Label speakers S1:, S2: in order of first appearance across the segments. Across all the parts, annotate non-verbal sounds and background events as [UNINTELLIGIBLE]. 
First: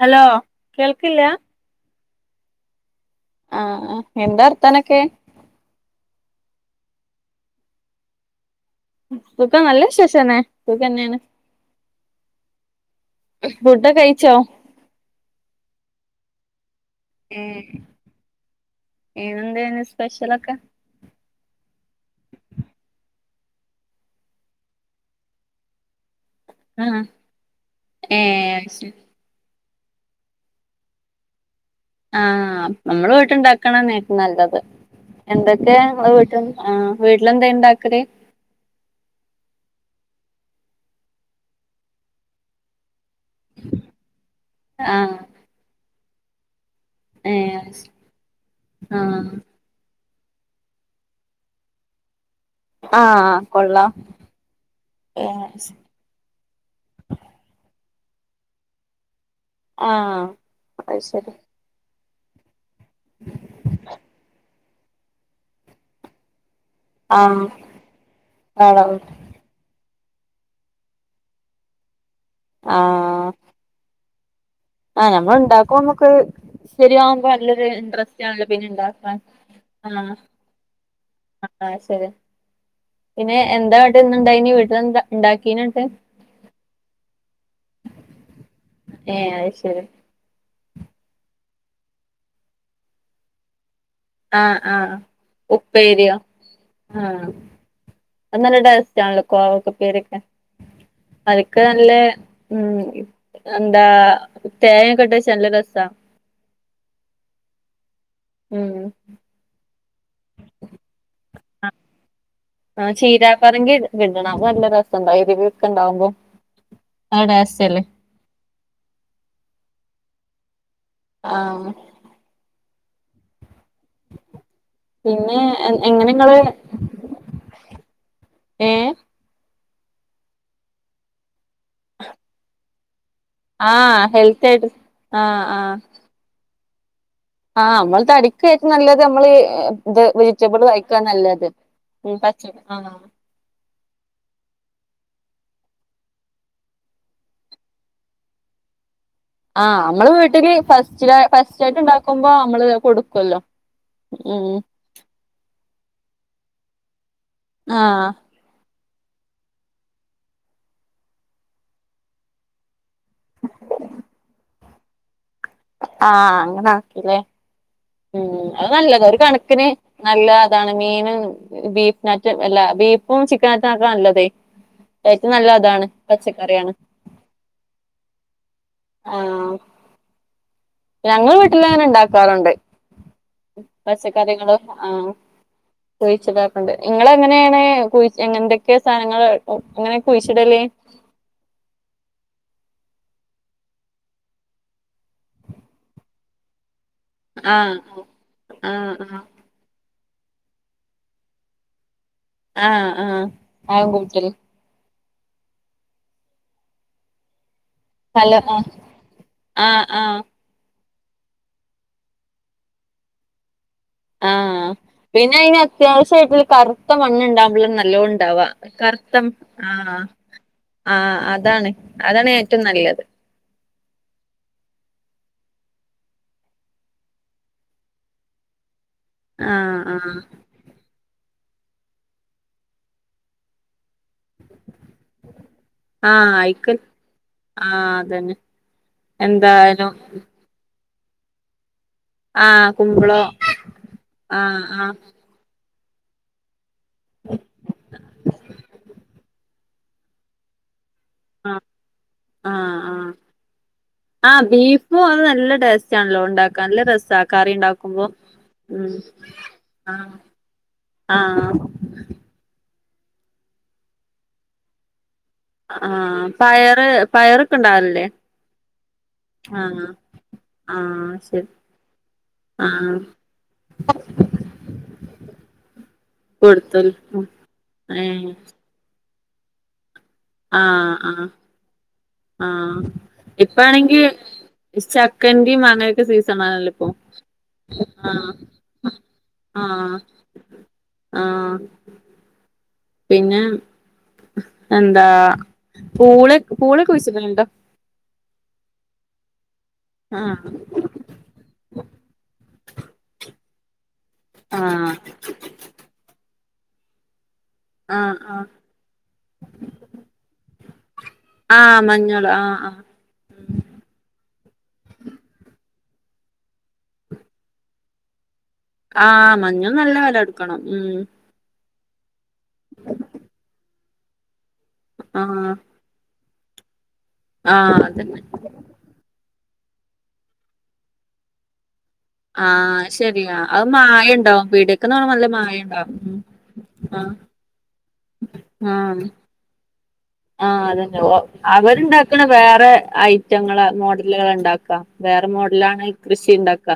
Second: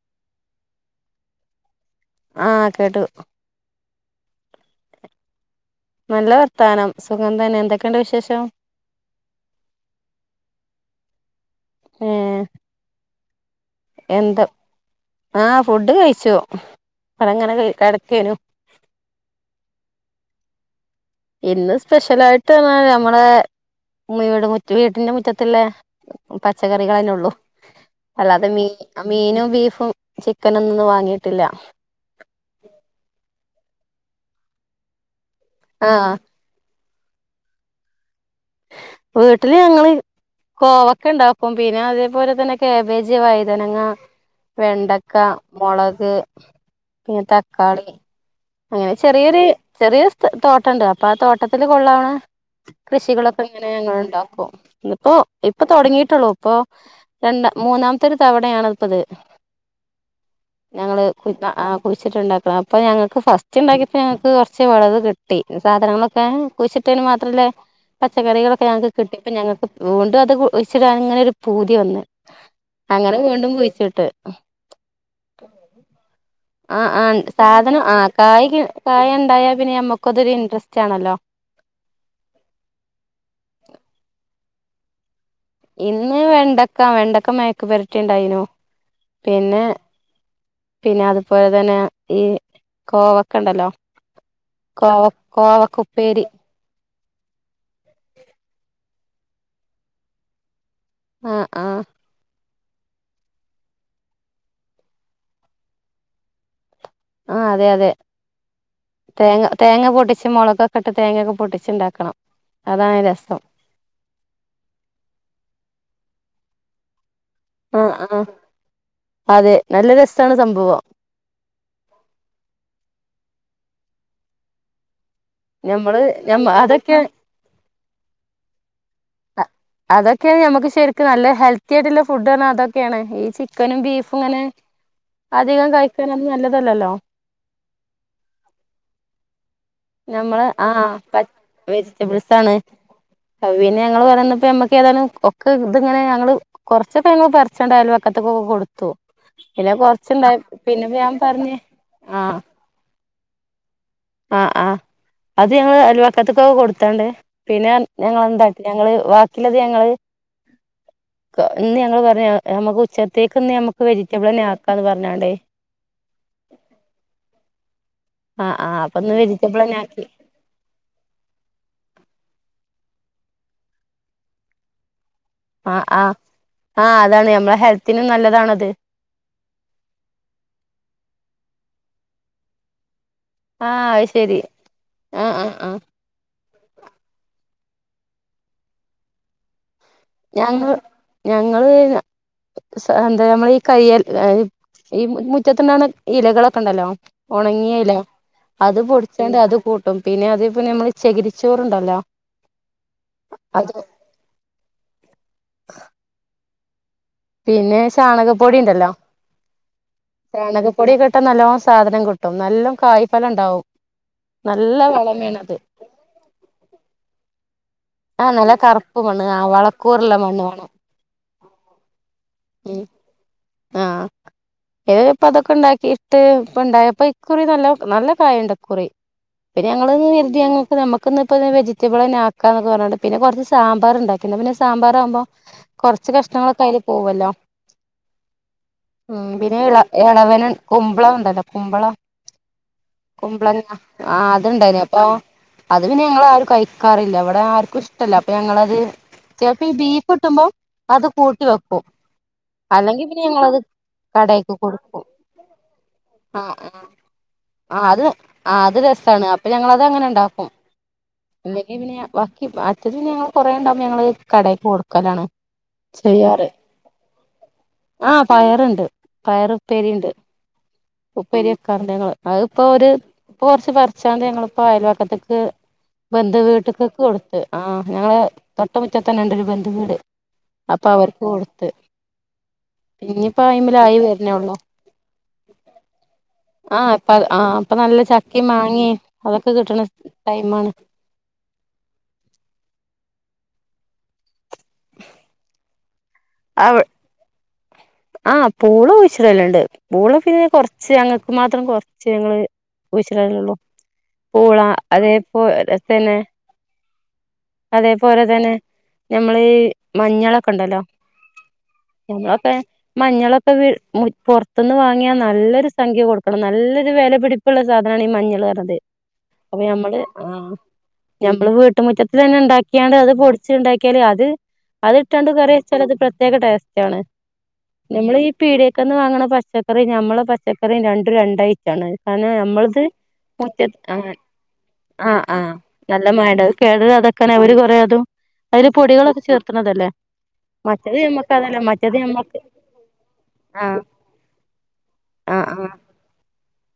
S1: Hello കേൾക്കില്ല.
S2: ആകേട്ടു.
S1: ആ എന്താ വർത്ഥാനൊക്കെ.
S2: നല്ല വർത്താനം. സുഖം തന്നെ. എന്തൊക്കെണ്ട് വിശേഷം.
S1: സുഖം. നല്ല വിശേഷംന്നെ സുഖന്നേണ്.
S2: ഏഹ്
S1: ഫുഡ്
S2: എന്ത. ആ ഫുഡ് കഴിച്ചു ഇവടെ ഇ ങ്ങനെ കടക്കേനു.
S1: ഇന്നെന്തേന്ന് സ്പെഷൊലക്കെ.
S2: ഇന്ന് സ്പെഷ്യലായിട്ട് പറ്ഞ്ഞാ ഞമ്മളെ വീട്ടിന്റെ മുറ്റത്ത്ല്ലെ.
S1: ആഹ്
S2: പച്ചക്കറികളെന്നെള്ളു അല്ലാതെ
S1: ഏഹ്
S2: മീ
S1: ശരി
S2: മീനും ബീഫും ചിക്കനൊന്നുംഇന്ന് വാങ്ങിട്ടില്ല
S1: ആഹ് നമ്മള് വീട്ടുണ്ടാക്കണന്നേക്കും നല്ലത് എന്തൊക്കെ നമ്മളെ
S2: ആഹ്
S1: വീട്ട് ആഹ് വീട്ടിലെന്താ ഇണ്ടാക്കല്
S2: വീട്ടില് ഞങ്ങള് കോവക്ക ഇണ്ടാക്കും പിന്നെ അതേപോലെ തന്നെ കാബേജ് വൈതനങ്ങ വെണ്ടക്ക
S1: ആഹ്
S2: മൊളക് പിന്നെ
S1: ഏഹ്
S2: തക്കാളി അങ്ങനെ
S1: ആഹ്
S2: ചെറിയൊരു ചെറിയ ത തോട്ടുണ്ട് അപ്പൊ ആ തോട്ടത്തിൽ കൊള്ളണ
S1: ആഹ്
S2: കൃഷികളൊക്കെ അങ്ങനെ
S1: കൊള്ളാം
S2: ഞങ്ങള് ഇണ്ടാക്കും ഇന്ന് ഇപ്പോ ഇപ്പൊ
S1: ഏഹ്
S2: തുടങ്ങിട്ടുള്ളൂ ഇപ്പൊ രണ്ടാം മൂന്നാമത്തെ ഒരു തവണയാണ് ഇപ്പത്
S1: ആഹ് അത്
S2: ഞങ്ങള്
S1: ശരി
S2: [UNINTELLIGIBLE] കുയിച്ചിട്ടുണ്ടാക്ക അപ്പോൾ ഞങ്ങൾക്ക് ഫസ്റ്റ് ഇണ്ടാക്കിയപ്പോൾ ഞങ്ങൾക്ക് കുറച്ച് വിളവ് കിട്ടി സാധനങ്ങളൊക്കെ കുഴിച് ട്ടേന് മാത്രല്ലേ
S1: ആഹ്
S2: പച്ചക്കറികളൊക്കെ
S1: ആഹ്
S2: ഞങ്ങൾക്ക് കിട്ടിയപ്പം ഞങ്ങൾക്ക് വീണ്ടും അത് കുയ്ച്ചിടാനിഇങ്ങനെ ഒരു പൂതി വന്ന് അങ്ങനെ
S1: ആഹ്
S2: വീണ്ടും കുയിച്ചിട്ട്
S1: ആഹ് ഞമ്മൾ ഇണ്ടാക്കുമ്പൊ ഞമ്മക്ക്
S2: ആ ആ
S1: ശരിയാവുമ്പോ നല്ലൊരു
S2: സാധനം ആ
S1: ഇൻട്രസ്റ്റ് ആണല്ലോ
S2: കായ്
S1: പിന്നെ
S2: കായ
S1: ഇണ്ടാക്കാൻ
S2: ഉണ്ടായാ പിന്നെ
S1: ആഹ്
S2: നമ്മുക്കതൊരു ഇൻട്രസ്റ്റ് ആണല്ലോ
S1: അത് ശരി പിന്നെ എന്താ അവടെ ഇന്ന്ഇണ്ടായിനി വീട്ടലെന്താ ഇണ്ടാക്കീന്
S2: ഇന്ന് വെണ്ടക്ക വെണ്ടക്ക മെയ്ക്ക് പെരട്ടി ഇണ്ടായിനു
S1: ഏഹ് അത് ശരി
S2: പിന്നെ അതുപോലെ തന്നെ ഈ കോവക്ക ഇണ്ടല്ലോ
S1: ആഹ് ആഹ്
S2: കോവ
S1: ഉപ്പേരിയോ
S2: കോവക്കുപ്പേരി
S1: ആഹ് അത് നല്ല ടെസ്റ്റാണല്ലോ കോവക്കപ്പേരിയൊക്കെ
S2: ആഹ്
S1: അതിക്ക്
S2: ആഹ്
S1: നല്ല ഉം എന്താ തേങ്ങക്കെട്ട് വെച്ച നല്ല രസ
S2: ആഹ് അതെ അതെ
S1: ഉം
S2: തേങ്ങ തേങ്ങ പൊട്ടിച്ച് മുളകൊക്കെട്ട് തേങ്ങൊക്കെ പൊട്ടിച്ച്ഇണ്ടാക്കണം
S1: ആഹ്
S2: അതാണ് രസം
S1: ചീരാപ്പറങ്കി [UNINTELLIGIBLE] അത് നല്ല രസണ്ട എരിവക്കെ ഇണ്ടാവുമ്പോ അത് ടേസ്
S2: ആഹ് ആഹ് അതെ നല്ല രസാണ് സംഭവം
S1: ആഹ് പിന്നെ
S2: ഞമ്മള്
S1: എങ്ങനെങ്ങള്
S2: ഞമ്മ അതൊക്കെ
S1: ഏഹ്
S2: അതൊക്കെയാണ് ഞമ്മക്ക് ശരിക്ക് നല്ല ഹെൽത്തി ആയിട്ടുള്ള ഫുഡ്ഡ് ആണ് അതൊക്കെയാണ് ഈ ചിക് ക്കനും
S1: ആഹ്
S2: ബീഫും ഇങ്ങനെ
S1: ഹെൽത്തി ആയിട്ട് ആഹ്
S2: അധികം
S1: ആഹ്
S2: കഴിക്കാനൊന്നും നല്ലതല്ലല്ലോ
S1: ആഹ് നമ്മളെ തടിക്കെറ്റം നല്ലത് നമ്മള് ഇത്
S2: ഞമ്മള്
S1: വെജിറ്റബിള്
S2: ആഹ്
S1: കഴിക്കാ നല്ലത് ഉം പച്ച ആഹ്
S2: അത് പിന്നെ ഞങ്ങള് ഇബടെന്നപ്പോ ഞമ്മക്ക് ഏതായാനും ഒക്കെ ഇതിങ്ങനെ ഞങ്ങള് കോറച്ചൊക്കെ ഞങ്ങൾ പറിച്ചാണ്ട് അയൽവക്കത്തൊക്കെ കൊടുത്തു പിന്നെ
S1: ആഹ് നമ്മള്
S2: കൊറച്ചുണ്ടായി
S1: വീട്ടില്
S2: പിന്നെ ഞാൻ
S1: ഫസ്റ്റ്ലെ
S2: പറഞ്ഞ്
S1: ഫസ്റ്റായിട്ട് ഇണ്ടാക്കുമ്പോ
S2: ആഹ്
S1: നമ്മള് കൊടുക്കുവല്ലോ
S2: ആഹ്
S1: ഉം
S2: ആഹ് അത് ഞങ്ങള് അയൽവക്കത്തക്കെ കൊടുത്തണ്ട് പിന്നെ
S1: ആഹ്
S2: ഞങ്ങളെന്താ ഞങ്ങള് വാക്കിലത് ഞങ്ങള് ഇന്ന് ഞങ്ങള് പറഞ്ഞു ഞമ്മക്ക് ഉച്ച ത്തേക്ക്ന്ന് നമ്മക്ക് വെജിറ്റബിളന്നെ ആക്കാന്ന് പറഞ്ഞാണ്ടേ
S1: ആഹ് അങ്ങനെ ആക്കിലെ ഉം
S2: ആഹ്
S1: അത്
S2: ആഹ് അപ്പൊ
S1: നല്ലത
S2: ഇന്ന്
S1: ഒരു കണക്കിന്
S2: വെജിറ്റബിളെന്നെ ആക്കി
S1: നല്ല താണ് മീന് ബീഫിനാറ്റും എല്ല ബീഫും ചിക്കനക്കായി അതാ നല്ലതെ ഏറ്റം നല്ലത്
S2: ആഹ്
S1: അതാണ്
S2: ആഹ്
S1: പച്ചക്കറിയാണ്
S2: ആഹ് അതാണ് നമ്മളെ ഹെൽത്തിനും നല്ലതാണത്
S1: ആഹ് ഞങ്ങള് വീട്ടില് അങ്ങനെ ഇണ്ടാക്കാറുണ്ട്
S2: ആഹ് അത് ശരി
S1: പച്ചക്കറികള് ആഹ് കുയിച്ചിടാ ഒക്കെണ്ട് ഇങ്ങളെ എങ്ങനേണ് കുയിഎങ്ങെ എന്തൊക്കെയേ സാനങ്ങള് ഇങ്ങനെ കുയിച്ചിടല്
S2: ഞങ്ങള്ന്ന സ എന്താ നമ്മള് കയ്യേൽ അത് ഈ മു മുറ്റത്ത് ഇണ്ടാവ്ണ ഇലകളൊക്കെ ഇണ്ടല്ലോ
S1: ആഹ്
S2: ഒണങ്ങിയ ഇല അത്
S1: ആഹ് ആഹ്
S2: പൊടിച്ചാണ്ട് അത് കൂട്ടും പിന്നെ അതിപ്പൊ നമ്മള് ചെകിരിച്ചോറ് ഇണ്ടല്ലോ
S1: ആഹ് ആഹ് അതും കൂട്ടിയാല്
S2: ആഹ് പിന്നെ
S1: ഹലോ
S2: സാണകപ്പൊടി
S1: ആഹ്
S2: ഇണ്ടല്ലോ
S1: ആഹ് ആഹ്
S2: ചാണകപ്പൊടി ഒക്കെ ഇട്ടാ നല്ലോണം സാധനം കിട്ടും നല്ലം കായ്ഫലം ഇണ്ടാവും
S1: ആഹ് പിന്നെ ഐന് അത്യാവെശ്യായിട്ട്ള്ളത് കറ്ത്തമണ്ണ് ഇണ്ടാവുമ്പളും ന ല്ലവും
S2: ആ
S1: ഇണ്ടാവാ
S2: നല്ല കറുപ്പ് മണ്ണ്
S1: കർത്തം
S2: ആ
S1: ആഹ്
S2: വളക്കൂറുള്ള മണ്ണ് വേണം
S1: ആഹ് അതാണ് അതാണ് ഏറ്റവും നല്ലത്
S2: ആഹ് ഏഹ് ഇപ്പതൊക്കെ ഇണ്ടാക്കിയിട്ട് ഇപ്പ ഇണ്ടായപ്പൊ ഇക്കുറി നല്ല നല്ലകായണ്ട് ഇക്കുറി പിന്നെ
S1: ആഹ്
S2: ഞങ്ങളും
S1: ആഹ്
S2: കെര്തി ഞങ്ങക്ക് നമ്മ ക്ക് ഇന്ന് ഇപ്പന്ന് വെജിറ്റബിളെന്നെ ആക്കാനാെക്കെ പർണ് ട്ട് പിന്നെ കൊറച്ച് സാമ്പാറ് ഇണ്ടാ ക്കി ഇന്നാ പിന്നെ സാമ്പാറാവുമ്പൊ കൊറച്ച്
S1: ആഹ്
S2: കഷ്ണങ്ങളൊക്കെ
S1: ആയിക്കൽ
S2: ഐല് പോവല്ലോ
S1: ആഹ് അതെന്നെ
S2: ഉം പിന്നെ എള എളവന് കുമ്പളം ഇണ്ടല്ലോ കുമ്പളം
S1: ആഹ് കുമ്പളോ
S2: കുമ്പളങ്ങ ആഹ് അത് ഇണ്ടായിനി അപ്പോ അത് പിന്നെ ഞങ്ങളാരും കഴിക്കാറില്ല ഇവെടാര്ക്കും ഇഷ്ടല്ല അപ്പ ഞങ്ങളത് ചെൽപ്പാെ ഇബീഫ് കിട്ടുമ്പാെ അത്കൂട്ടി
S1: ആഹ്
S2: വെക്കും
S1: ആഹ് ആഹ്
S2: അല്ലെങ്കി പിന്നെ ഞങ്ങളത്
S1: ആഹ്
S2: കടേക്ക് കൊടുക്കും
S1: ബീഫുംഅതും നല്ല ടേസ്റ്റാൺലോ ഇണ്ടാക്കാൻ നല്ലരസാ കറി ഇണ്ടാക്കുമ്പൊ
S2: ആഹ് അത് രസാണ് അപ്പൊ ഞങ്ങളതങ്ങനെ ഇണ്ടാക്കും
S1: ആഹ്
S2: ഇല്ലെങ്കി പിന്നെ ഞ വാ ക്കി അറ്റത് പിന്നെ ഞങ്ങള് കൊറേ ഇണ്ടാവ്മ്പാെ ഞങ്ങള് കടേക്ക് കൊട്ക്കലാണ്
S1: ആഹ് പയറ് പയറൊക്കെ ഉണ്ടാവലില്ലേ
S2: ആഹ് പയറ് ഇണ്ട് പയറ്
S1: ആഹ്
S2: ഇപ്പേരിം ഇണ്ട്
S1: ആഹ് ശരി
S2: ഉപ്പേരി വെക്കാറ്ണ്ട് ഞങ്ങള് അത് ഇപ്പോ ഒര്
S1: ആഹ്
S2: ഇപ്പ കൊറച്ച് പറിച്ചാണ്ട് ഞങ്ങള് ഇപ്പോ അയൽവക്കത്ത്ക്ക് ബെന്ധുവീട്ട്കാെക്കെ
S1: കൊടുത്തല്
S2: കൊടുത്ത് ആഹ് ഞങ്ങള്
S1: ഏഹ്
S2: തൊട്ട മുറ്റത്തന്നെ ഇണ്ടൊരു ബന്ധുവീട്
S1: ആഹ് ആഹ് ആഹ്
S2: ഇഞ്ഞ് ഇപ്പ ഐമല്
S1: ഇപ്പാണെങ്കി
S2: ആയിവെര്നൊള്ളു
S1: ചക്കന്റെയും മാങ്ങയൊക്കെ സീസണാണല്ലോ ഇപ്പൊ
S2: ആഹ് ഇപ്പത് ആഹ് ഇപ്പ നല്ല
S1: ആഹ്
S2: ചക്കിം മാങ്ങിം അതൊക്കെ കിട്ട്ണ
S1: ആഹ്
S2: ടൈമാണ്
S1: ആഹ് പിന്നെ എന്താ പൂളെക് പൂളെക്കെ കുഴിച്ച് ഇടല് ഇണ്ടോ
S2: ആഹ് പൂള കുഴിച്ച് ഇടല്ണ്ട് പൂളപിന്നെ
S1: ആഹ്
S2: കൊറച്ച് ഞങ്ങ ക്ക് മാത്രം കൊറച്ച് ഞങ്ങള് കുയിച്ചിടലൊള്ളൂ പൂള
S1: ആഹ്
S2: അതേ പോലെതെന്നെ അതേ
S1: ആഹ്
S2: പോലെ
S1: ആഹ്
S2: തെന്നെ നമ്മള് മഞ്ഞളൊക്ക ഇണ്ടല്ലോ
S1: ആഹ് മഞ്ഞള് ആഹ് ആഹ്
S2: മഞ്ഞളൊക്ക വിൾ മുറി പൊർത്ത്ന്ന് വാങ്ങിയാ നല്ലൊരു സംഖ്യ കൊട്ക്കണം നല്ലെരു വെലപിടി പ്പ്ള്ള സാധനാണ് ഈ മഞ്ഞള് അർണത്
S1: ആഹ് മഞ്ഞൾന് നല്ല വെലൊട്ക്കണം ഉം
S2: ഞമ്മള് വീട്ട് മുറ്റത്ത് തെന്നെ ഇണ്ടാക്കിയാണ്ട് അത് പൊടിച്ച് ഇണ്ടാക്കിയാല് അത് അത്
S1: ആഹ്
S2: ഇട്ടാണ്ട്കറിവെച്ചാ ചെലത് പ്രത്യേകടേസ്റ്റ്ണ്
S1: ആഹ് അതന്നെ
S2: നമ്മളഈപീടേക്കന്ന് വാങ്ങണ പച്ചക്കറി നമ്മളെ പച്ചക്കറി രണ്ടും രണ്ടായി ട്ടാണ് കാരണം നമ്മളത്
S1: ആഹ് ശരിയാ അത്
S2: മുറ്റത്ത് ആ
S1: മായണ്ടാവും പീടിയക്ക്ന്ന് പറഞ്ഞ
S2: ആഹ്
S1: നല്ല
S2: ആഹ്
S1: മായണ്ടാവും ഉം
S2: നല്ലമയുടെ കേട്
S1: ആഹ്
S2: വരാതൊക്കന് അവര് കെറെ അതും അയില്
S1: ആഹ്
S2: പൊടികളൊക്കെ ചേർക്ക്ണതല്ലേ
S1: ആഹ് അതെന്നെ അവരുണ്ടാക്ക്ണെ വേറെ
S2: ആ
S1: റ്റങ്ങളേ മോഡലുകള് ഇണ്ടാക്കാ വേറെ
S2: ആ ആ
S1: മോഡലാണെ കൃഷി ഇണ്ടാക്ക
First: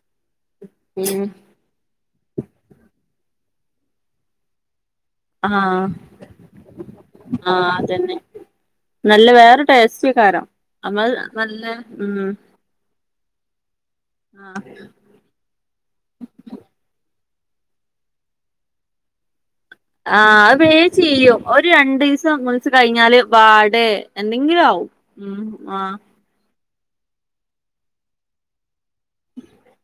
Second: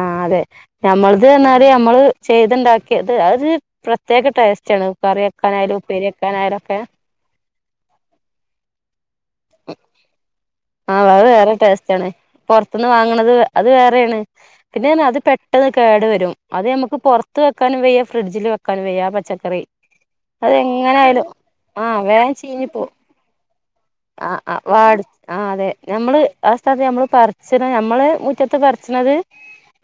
S2: ആഹ് അതെ ഞമ്മൾത് പറ്ഞാല് ത് നമ്മള് ചെയ്ത്ണ്ടാക്കിയത് അത് പ്രത്യേകടേസ്റ്റ്ണ് കറിവെക്കാനായയാലും
S1: ആഹ്
S2: ഉപേരിയെക്കാനായാലോക്കെ
S1: ആഹ് അതന്നെ നല്ല വേറെ ടേസ്റ്റെയ്ക്കാരം
S2: ആഹ് അത് വേറെ ടേസ്റ്റ് ആണ് പുറത്തുന്ന് വാങ്ങണത് അത് വേറെയാണ്
S1: ആഹ്
S2: പിന്നെ അത് പെ ട്ടെന്ന് കേടു വരും അത് നമുക്ക് പുറത്ത് വെക്കാനും വയ്യാ ഫ്രിഡ്ജിൽ വെക്കാനും വയ്യ ആ പച്ചക്കറി
S1: ആഹ്
S2: അത്
S1: അയ് വേ
S2: എങ്ങനായാലും
S1: ചീയ്യും ഒരു രണ്ടു
S2: ആഹ് വേഗം
S1: ദിവസം മൂന്ന്
S2: ചീഞ്ഞു
S1: ദിവസം
S2: പോവും
S1: കഴിഞ്ഞാല് വാടെ എന്തെങ്കിലും ആകും ഉം ആഹ്
S2: നമ്മള് ആ സ്ഥലത്ത് നമ്മള് പറിച്ചണെ നമ്മള് മുറ്റത്ത് പറിച്ച്ണത്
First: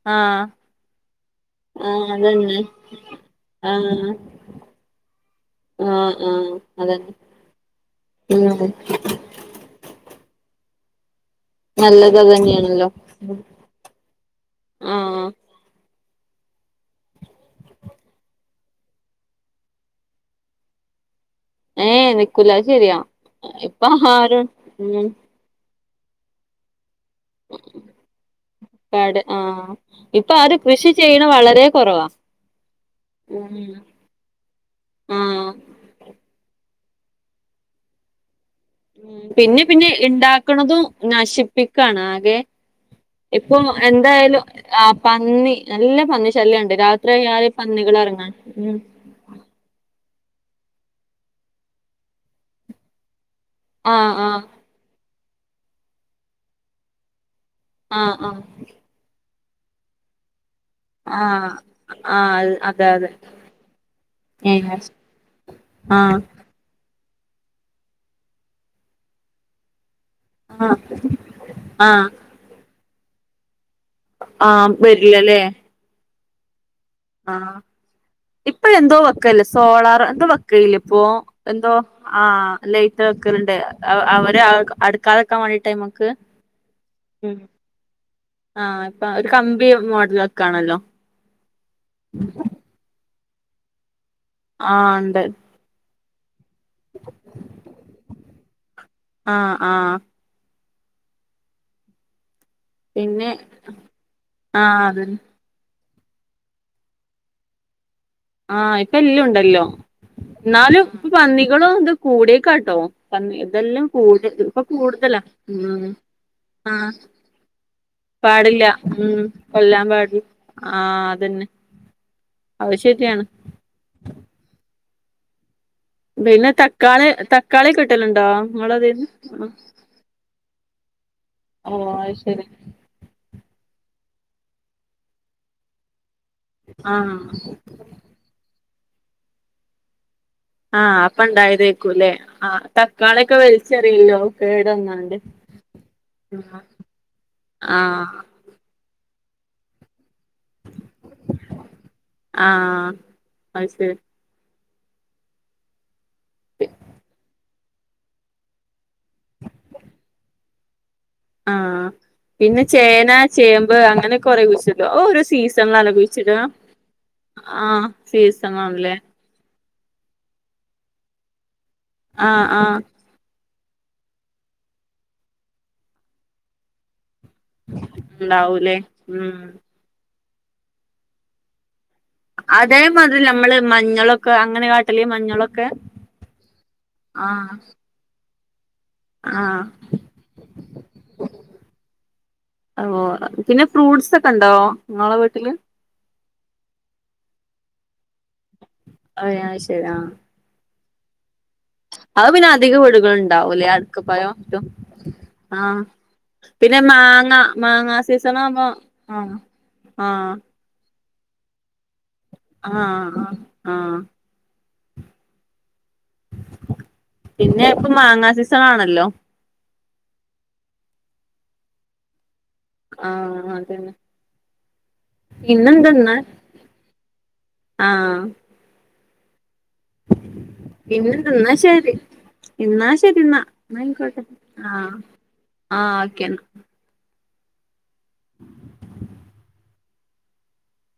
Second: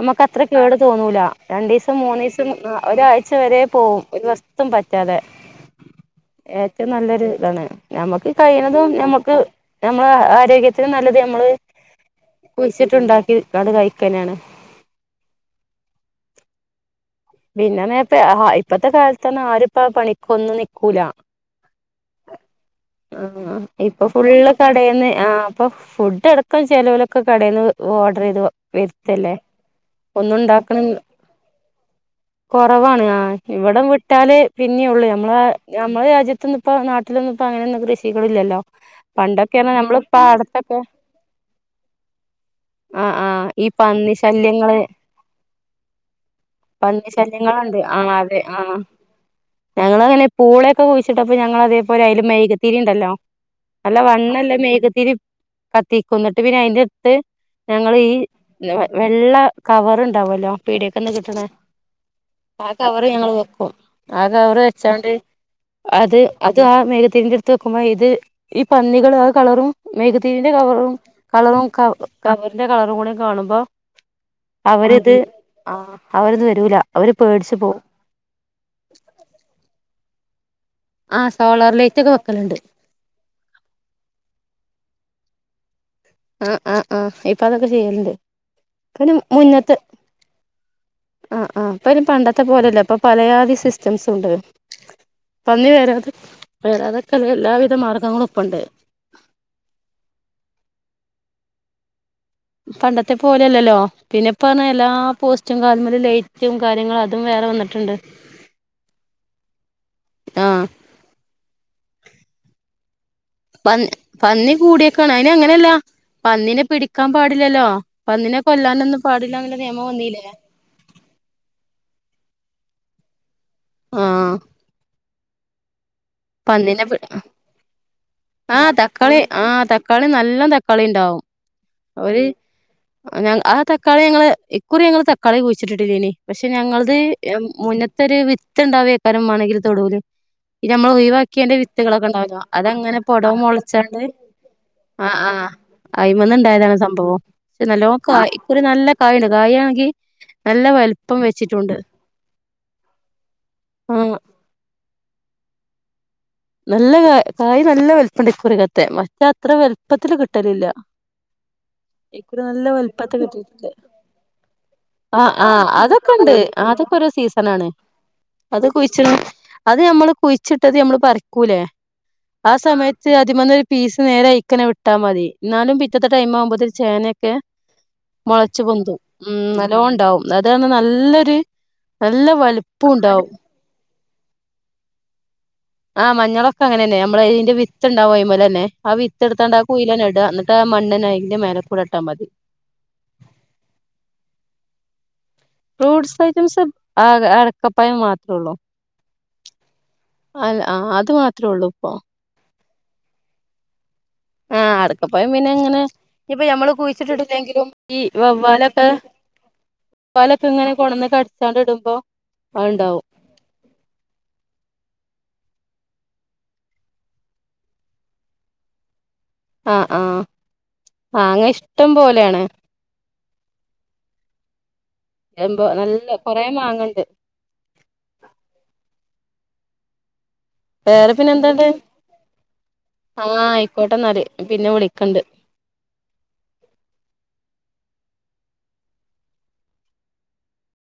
S2: നമുക്ക് അത്ര
S1: ആഹ്
S2: കേട് തോന്നൂല രണ്ട് ദിവസം
S1: ആഹ്
S2: മൂന്നു ദിവസം
S1: അതന്നെ
S2: ഒരാഴ്ച വരെ പോവും
S1: ആഹ്
S2: ഒരു വസത്തും പ റ്റാതെ
S1: ആഹ് ആഹ്
S2: ഏറ്റവും
S1: അതന്നെ
S2: നല്ലൊരു ഇതാണ് നമ്മക്ക്
S1: ഉം
S2: കഴിയുന്നതും ഞമ്മക്ക് ആരോഗ്യത്തിന് നല്ലത് നമ്മള്
S1: നല്ലത് അതന്നെയാണല്ലോ
S2: കുഴിച്ചിട്ടുണ്ടാക്കി അത് കഴിക്കാനെയാണ്
S1: ഉം
S2: പിന്നെപെ ഇപ്പത്തെ കാലത്ത് തന്നെ ആരും ഇപ്പ ആ പണിക്കൊന്നും നിക്കൂല
S1: ഏഹ് നിക്കൂല അത് ശരിയാ
S2: ആഹ് ഇപ്പൊ
S1: ആരും
S2: ഫുള്ള്
S1: ഉം
S2: കടയിന്ന് ആഹ് ഇപ്പൊ ഫുഡ് അടക്കം ചെലോല് ഒക്കെ കടെന്ന് ഓർഡർ ചെയ്ത്
S1: കട
S2: വരുത്തല്ലേ ഒന്നും ഉണ്ടാക്കണ
S1: ഒക്കെ വളരെ കുറവാ
S2: കുറവാണ് ആഹ് ഇവിടം വിട്ടാലേ പിന്നെയെള്ളൂ നമ്മളെ
S1: ആഹ്
S2: ഞമ്മളെ രാജ്യത്ത്ന്ന ഇപ്പോ നാട്ടിലൊന്നും ഇപ്പോ അങ്ങനെയൊന്നും കൃഷികള് ഇല്ലല്ലോ
S1: ഉം പിന്നെ പിന്നെ ഉണ്ടാക്കണതും നശിപ്പിക്കാണ് ആകെ
S2: ആ ആ
S1: ഇപ്പൊ
S2: ഈ പന്നി
S1: എന്തായാലും
S2: ശല്യങ്ങള്
S1: ആ പന്നി നല്ല പന്നി ശല്യണ്ട്
S2: പന്നി
S1: രാത്രിയാതെ
S2: ശല്യങ്ങളുണ്ട്
S1: പന്നികൾ ഇറങ്ങാൻ ഉ
S2: ഞങ്ങങ്ങനെ പൂളൊക്കെ കുഴിച്ചിട്ടപ്പപ്പോ ഞങ്ങൾ അതേപലെ അയ്ല് മേഗ്ത്തീരി ഇണ്ടല്ലോ നല്ല
S1: ആഹ് ആഹ്
S2: വണ്ണല്ല മെഴുകുതിരി കത്തിക്കും എന്നിട്ട് പിന്നെ അയിൻ്റെ ഞങ്ങള് ഈ
S1: ആഹ്
S2: വെള്ള കവർ ഇണ്ടാവല്ലോ പീടിയൊക്കന്ന് കിട്ടണെ
S1: ആഹ് ആഹ് ആഹ് അയ്
S2: ആ കവറ് ഞങ്ങള് വെക്കും ആ കവറ്
S1: ആഹ്
S2: വെച്ചോണ്ട്
S1: ആഹ്
S2: അത് അത് ആ മെഴുകുത്തിറിൻ്റ അടുത്ത് വെക്കുമ്പോ ഇത് ഈ പന്നികളും ആ കളറും മെഴുകു മെഴുകുതിരീന്റെ കവറും കളറും
S1: ആഹ്
S2: കവറിന്റെ കളറും കൂടി കാണുമ്പോ
S1: ആഹ്
S2: അവരത്
S1: വരില്ലല്ലേ
S2: ആ അവരത് വരൂല അവര് പേടിച്ചു പോവും
S1: ഇപ്പൊ എന്തോ വെക്കല് സോളാർ എന്തോ വെക്കല് ഇപ്പോ
S2: ആ
S1: എന്തോ
S2: സോളാർ ലൈറ്റ് ഒക്കെ വെക്കലുണ്ട്
S1: ആഹ് ലൈറ്റ് വെക്കലുണ്ട് അവര് അടുക്കാതെ നിക്കാൻ വേണ്ടി അയ്മ്മക്ക്
S2: ആഹ് ആഹ് ആഹ് ഇപ്പൊ അതൊക്കെ ചെയ്യല് ഇണ്ട്
S1: ആഹ് ഇപ്പ ഒരു കമ്പി മോഡല് ഒക്കെ ആണല്ലോ
S2: ആഹ് ആഹ് ഇപ്പം പണ്ടത്തെ പോലെയല്ലേ ഇപ്പ പലജാതി സിസ്റ്റംസ് ഉണ്ട്
S1: ആ ഇണ്ട്
S2: പന്നി വരാതെ വരാതൊക്കെല്ല എല്ലാവിധ മാർഗ്ഗങ്ങളും ഇപ്പം ഇണ്ട്
S1: ആഹ് ആഹ്
S2: പണ്ടത്തെ
S1: പിന്നെ
S2: പോലെയല്ലല്ലോ പിന്നെപ്പ ർഞ്ഞ
S1: ആഹ്
S2: എല്ലാ
S1: അതന്നെ
S2: പോസ് റ്റും കാൽ മല് ലൈറ്റും കാര്യങ്ങളും അതും വേറെ വന്നിട്ടുണ്ട്
S1: ആഹ് ഇപ്പ എല്ലാം ഉണ്ടല്ലോ
S2: ആഹ്
S1: എന്നാലും പന്നികളും ഇത് കൂടീക്കാട്ടോ പന്നി ഇതെല്ലാം
S2: പന്നി
S1: കൂതൽ
S2: പന്നി
S1: ഇപ്പൊ
S2: കൂടിയേക്കാണ്
S1: കൂടുതലാ
S2: അയ്ന് അങ്ങനെയല്ല
S1: ഉം
S2: പന്നിനെ
S1: ആഹ്
S2: പിടിക്കാൻ പാടില്ലല്ലോ പന്നിനെ
S1: പാടില്ല
S2: കൊല്ലാനൊന്നും
S1: ഉം
S2: പാടില്ല എന്നുള്ള
S1: കൊല്ലാൻ
S2: നിയമം
S1: പാടില്ല
S2: വന്നീല്ലേ
S1: ആഹ് അതന്നെ അത് ശരിയാണ്
S2: ആഹ്
S1: പിന്നെ
S2: പന്നിനെ പി
S1: തക്കാളി തക്കാളി കിട്ടല്ണ്ടോ
S2: ആഹ്
S1: നിങ്ങളതീന്ന്
S2: തക്കാളി ആഹ് തക്കാളി നല്ല തക്കാളി
S1: ഓഹ് അത് ശരി
S2: ഞ ആ തക്കാളി ഞങ്ങള് ഇക്കുറി ഞങ്ങള് തക്കാളി കുഴിച്ചിട്ടിട്ടില്ലേനി പക്ഷെ ഞങ്ങൾത്
S1: ആഹ്
S2: മുന്ന ത്ത ഒരു വിത്ത് ഉണ്ടാവേക്കാരം വാണെങ്കിൽ തൊടൂല് നമ്മൾ
S1: ആഹ് അപ്പ
S2: ഒഴിവാക്കിയന്റെ വിത്തുകളൊക്കെ
S1: ഇണ്ടായതേക്കൂല്ലേ
S2: ഉണ്ടാവുന്നോ
S1: ആഹ്
S2: അതങ്ങനെ പൊടവും
S1: തക്കാളിയൊക്കെ
S2: മുളച്ചണ്ട്
S1: വലിച്ചെറിയല്ലോ കേട് വന്നാണ്ട്
S2: ആഹ് ആഹ് അയിമന്ന്ണ്ടായതാണ് സംഭവം നല്ലോ
S1: ആഹ്
S2: കായ് ഇക്കുറി നല്ല കായുണ്ട് കായ് ആണെങ്കി നല്ല വലിപ്പം വെച്ചിട്ടുണ്ട്
S1: ആഹ് അത് ശരി
S2: ആഹ് നല്ല കാ കായ് നല്ല വലുപ്പംണ്ട് ഇക്കുറികത്തെ മറ്റ അത്ര വലുപ്പത്തില് കിട്ടലില്ല
S1: ആഹ്
S2: ഇക്കുറി
S1: പിന്നെ
S2: നല്ല
S1: ചേന
S2: വലിപ്പത്തി കിട്ടിയിട്ടുണ്ട്
S1: ചേമ്പ് അങ്ങനെ കൊറെ കുഴിച്ചിടോ അത് ഓരോ
S2: ആ ആ
S1: സീസൺലല്ല
S2: അതൊക്കെ
S1: കുഴിച്ചിട
S2: ഉണ്ട് അതൊക്കെ ഓരോ സീസണാണ്
S1: ആഹ്
S2: അത്
S1: സീസൺലാണ് ല്ലേ
S2: കുഴിച്ചിടും അത് നമ്മള് കുഴിച്ചിട്ടത് നമ്മള് പറിക്കൂലേ
S1: ആഹ്
S2: ആ
S1: ആഹ്
S2: സമയ ത്ത് അദിമന്ന് ഒരു പീസ് നേരെ അയ്ക്കനെ വിട്ടാ മതി എന്നാലും പിറ്റത്തെ ടൈം ആവുമ്പോത്ത് ചേനെ ക്കെ മുളച്ചു പൊന്തും ഉം നല്ലോണ്ടാവും അതാണ് നല്ലൊരു നല്ല വലിപ്പം
S1: അതേമാതിരി
S2: ഉണ്ടാവും
S1: നമ്മള് മഞ്ഞളൊക്കെ അങ്ങനെ കാട്ടല് മഞ്ഞളൊക്കെ
S2: ആഹ് മഞ്ഞളൊക്കെ അങ്ങനന്നെ നമ്മള് ഇതിന്റെ
S1: ആഹ്
S2: വിത്ത്ണ്ടാവും അയ്മലെന്നെ ആ വിത്ത്ട്ത്താണ്ട് ആ
S1: ആഹ്
S2: കുയ്യിലന്നെട എന്നിട്ട് ആ മണ്ണന്നെ അയ്ന്റെ മേലെക്കൂടെ ഇട്ടാ മതി
S1: ഓഹ് പിന്നെ ഫ്രൂട്ട്സ് ഒക്കെ ഉണ്ടോ ഇങ്ങളെ വീട്ടില്
S2: ഫ്രൂട്സ് ഐറ്റംസ് ആ അടക്കപ്പയം മാത്രൊള്ളൂ
S1: അയ് ആഹ് ശരി ആഹ്
S2: അല്ല ആ അത് മാത്രേ ഉള്ളൂ ഇപ്പൊ
S1: അത് പിന്നെ അധിക വീടുകൾള് ഉണ്ടാവൂല്ലേ അടക്കപ്പയം
S2: ആഹ് അടക്കപ്പയം പിന്നെ ഇങ്ങനെ ഇപ്പൊ ഞമ്മള്
S1: പിന്നെ മാങ്ങ
S2: കുഴിച്ചിട്ടിട്ടില്ലെങ്കിലും
S1: മാങ്ങാ
S2: ഈ
S1: സീസൺ ആവുമ്പോ
S2: വവ്വലൊക്കെ
S1: ആഹ് ആഹ്
S2: വ്വാലൊക്കെ ഇങ്ങനെ കൊട്ന്ന് കട്ച്ചാണ്ട് ഇടുമ്പോ അത്ണ്ടാവും
S1: ആഹ് ആഹ് പിന്നെ ഇപ്പൊ മാങ്ങാ സീസൺ ആണല്ലോ
S2: ആഹ് ആഹ് മാങ്ങ ഇഷ്ടം പോലെയാണ്
S1: ആഹ് അതന്നെ
S2: [UNINTELLIGIBLE] നല്ല
S1: പിന്നെന്തെന്നാ
S2: കൊറേ മാങ്ങണ്ട്
S1: ആഹ്
S2: വേറെ
S1: പിന്നെന്താ
S2: പിന്നെ
S1: ഇന്നാ
S2: എന്താണ്ട്
S1: ശരി എന്നാ ശരി
S2: ആഹ്
S1: ന്നാ എന്നയ്ക്കോട്ടെ
S2: ആയിക്കോട്ടെന്നാല് പിന്നെ
S1: ആഹ്
S2: വിളിക്കണ്ട്
S1: ആഹ് ഓക്കെ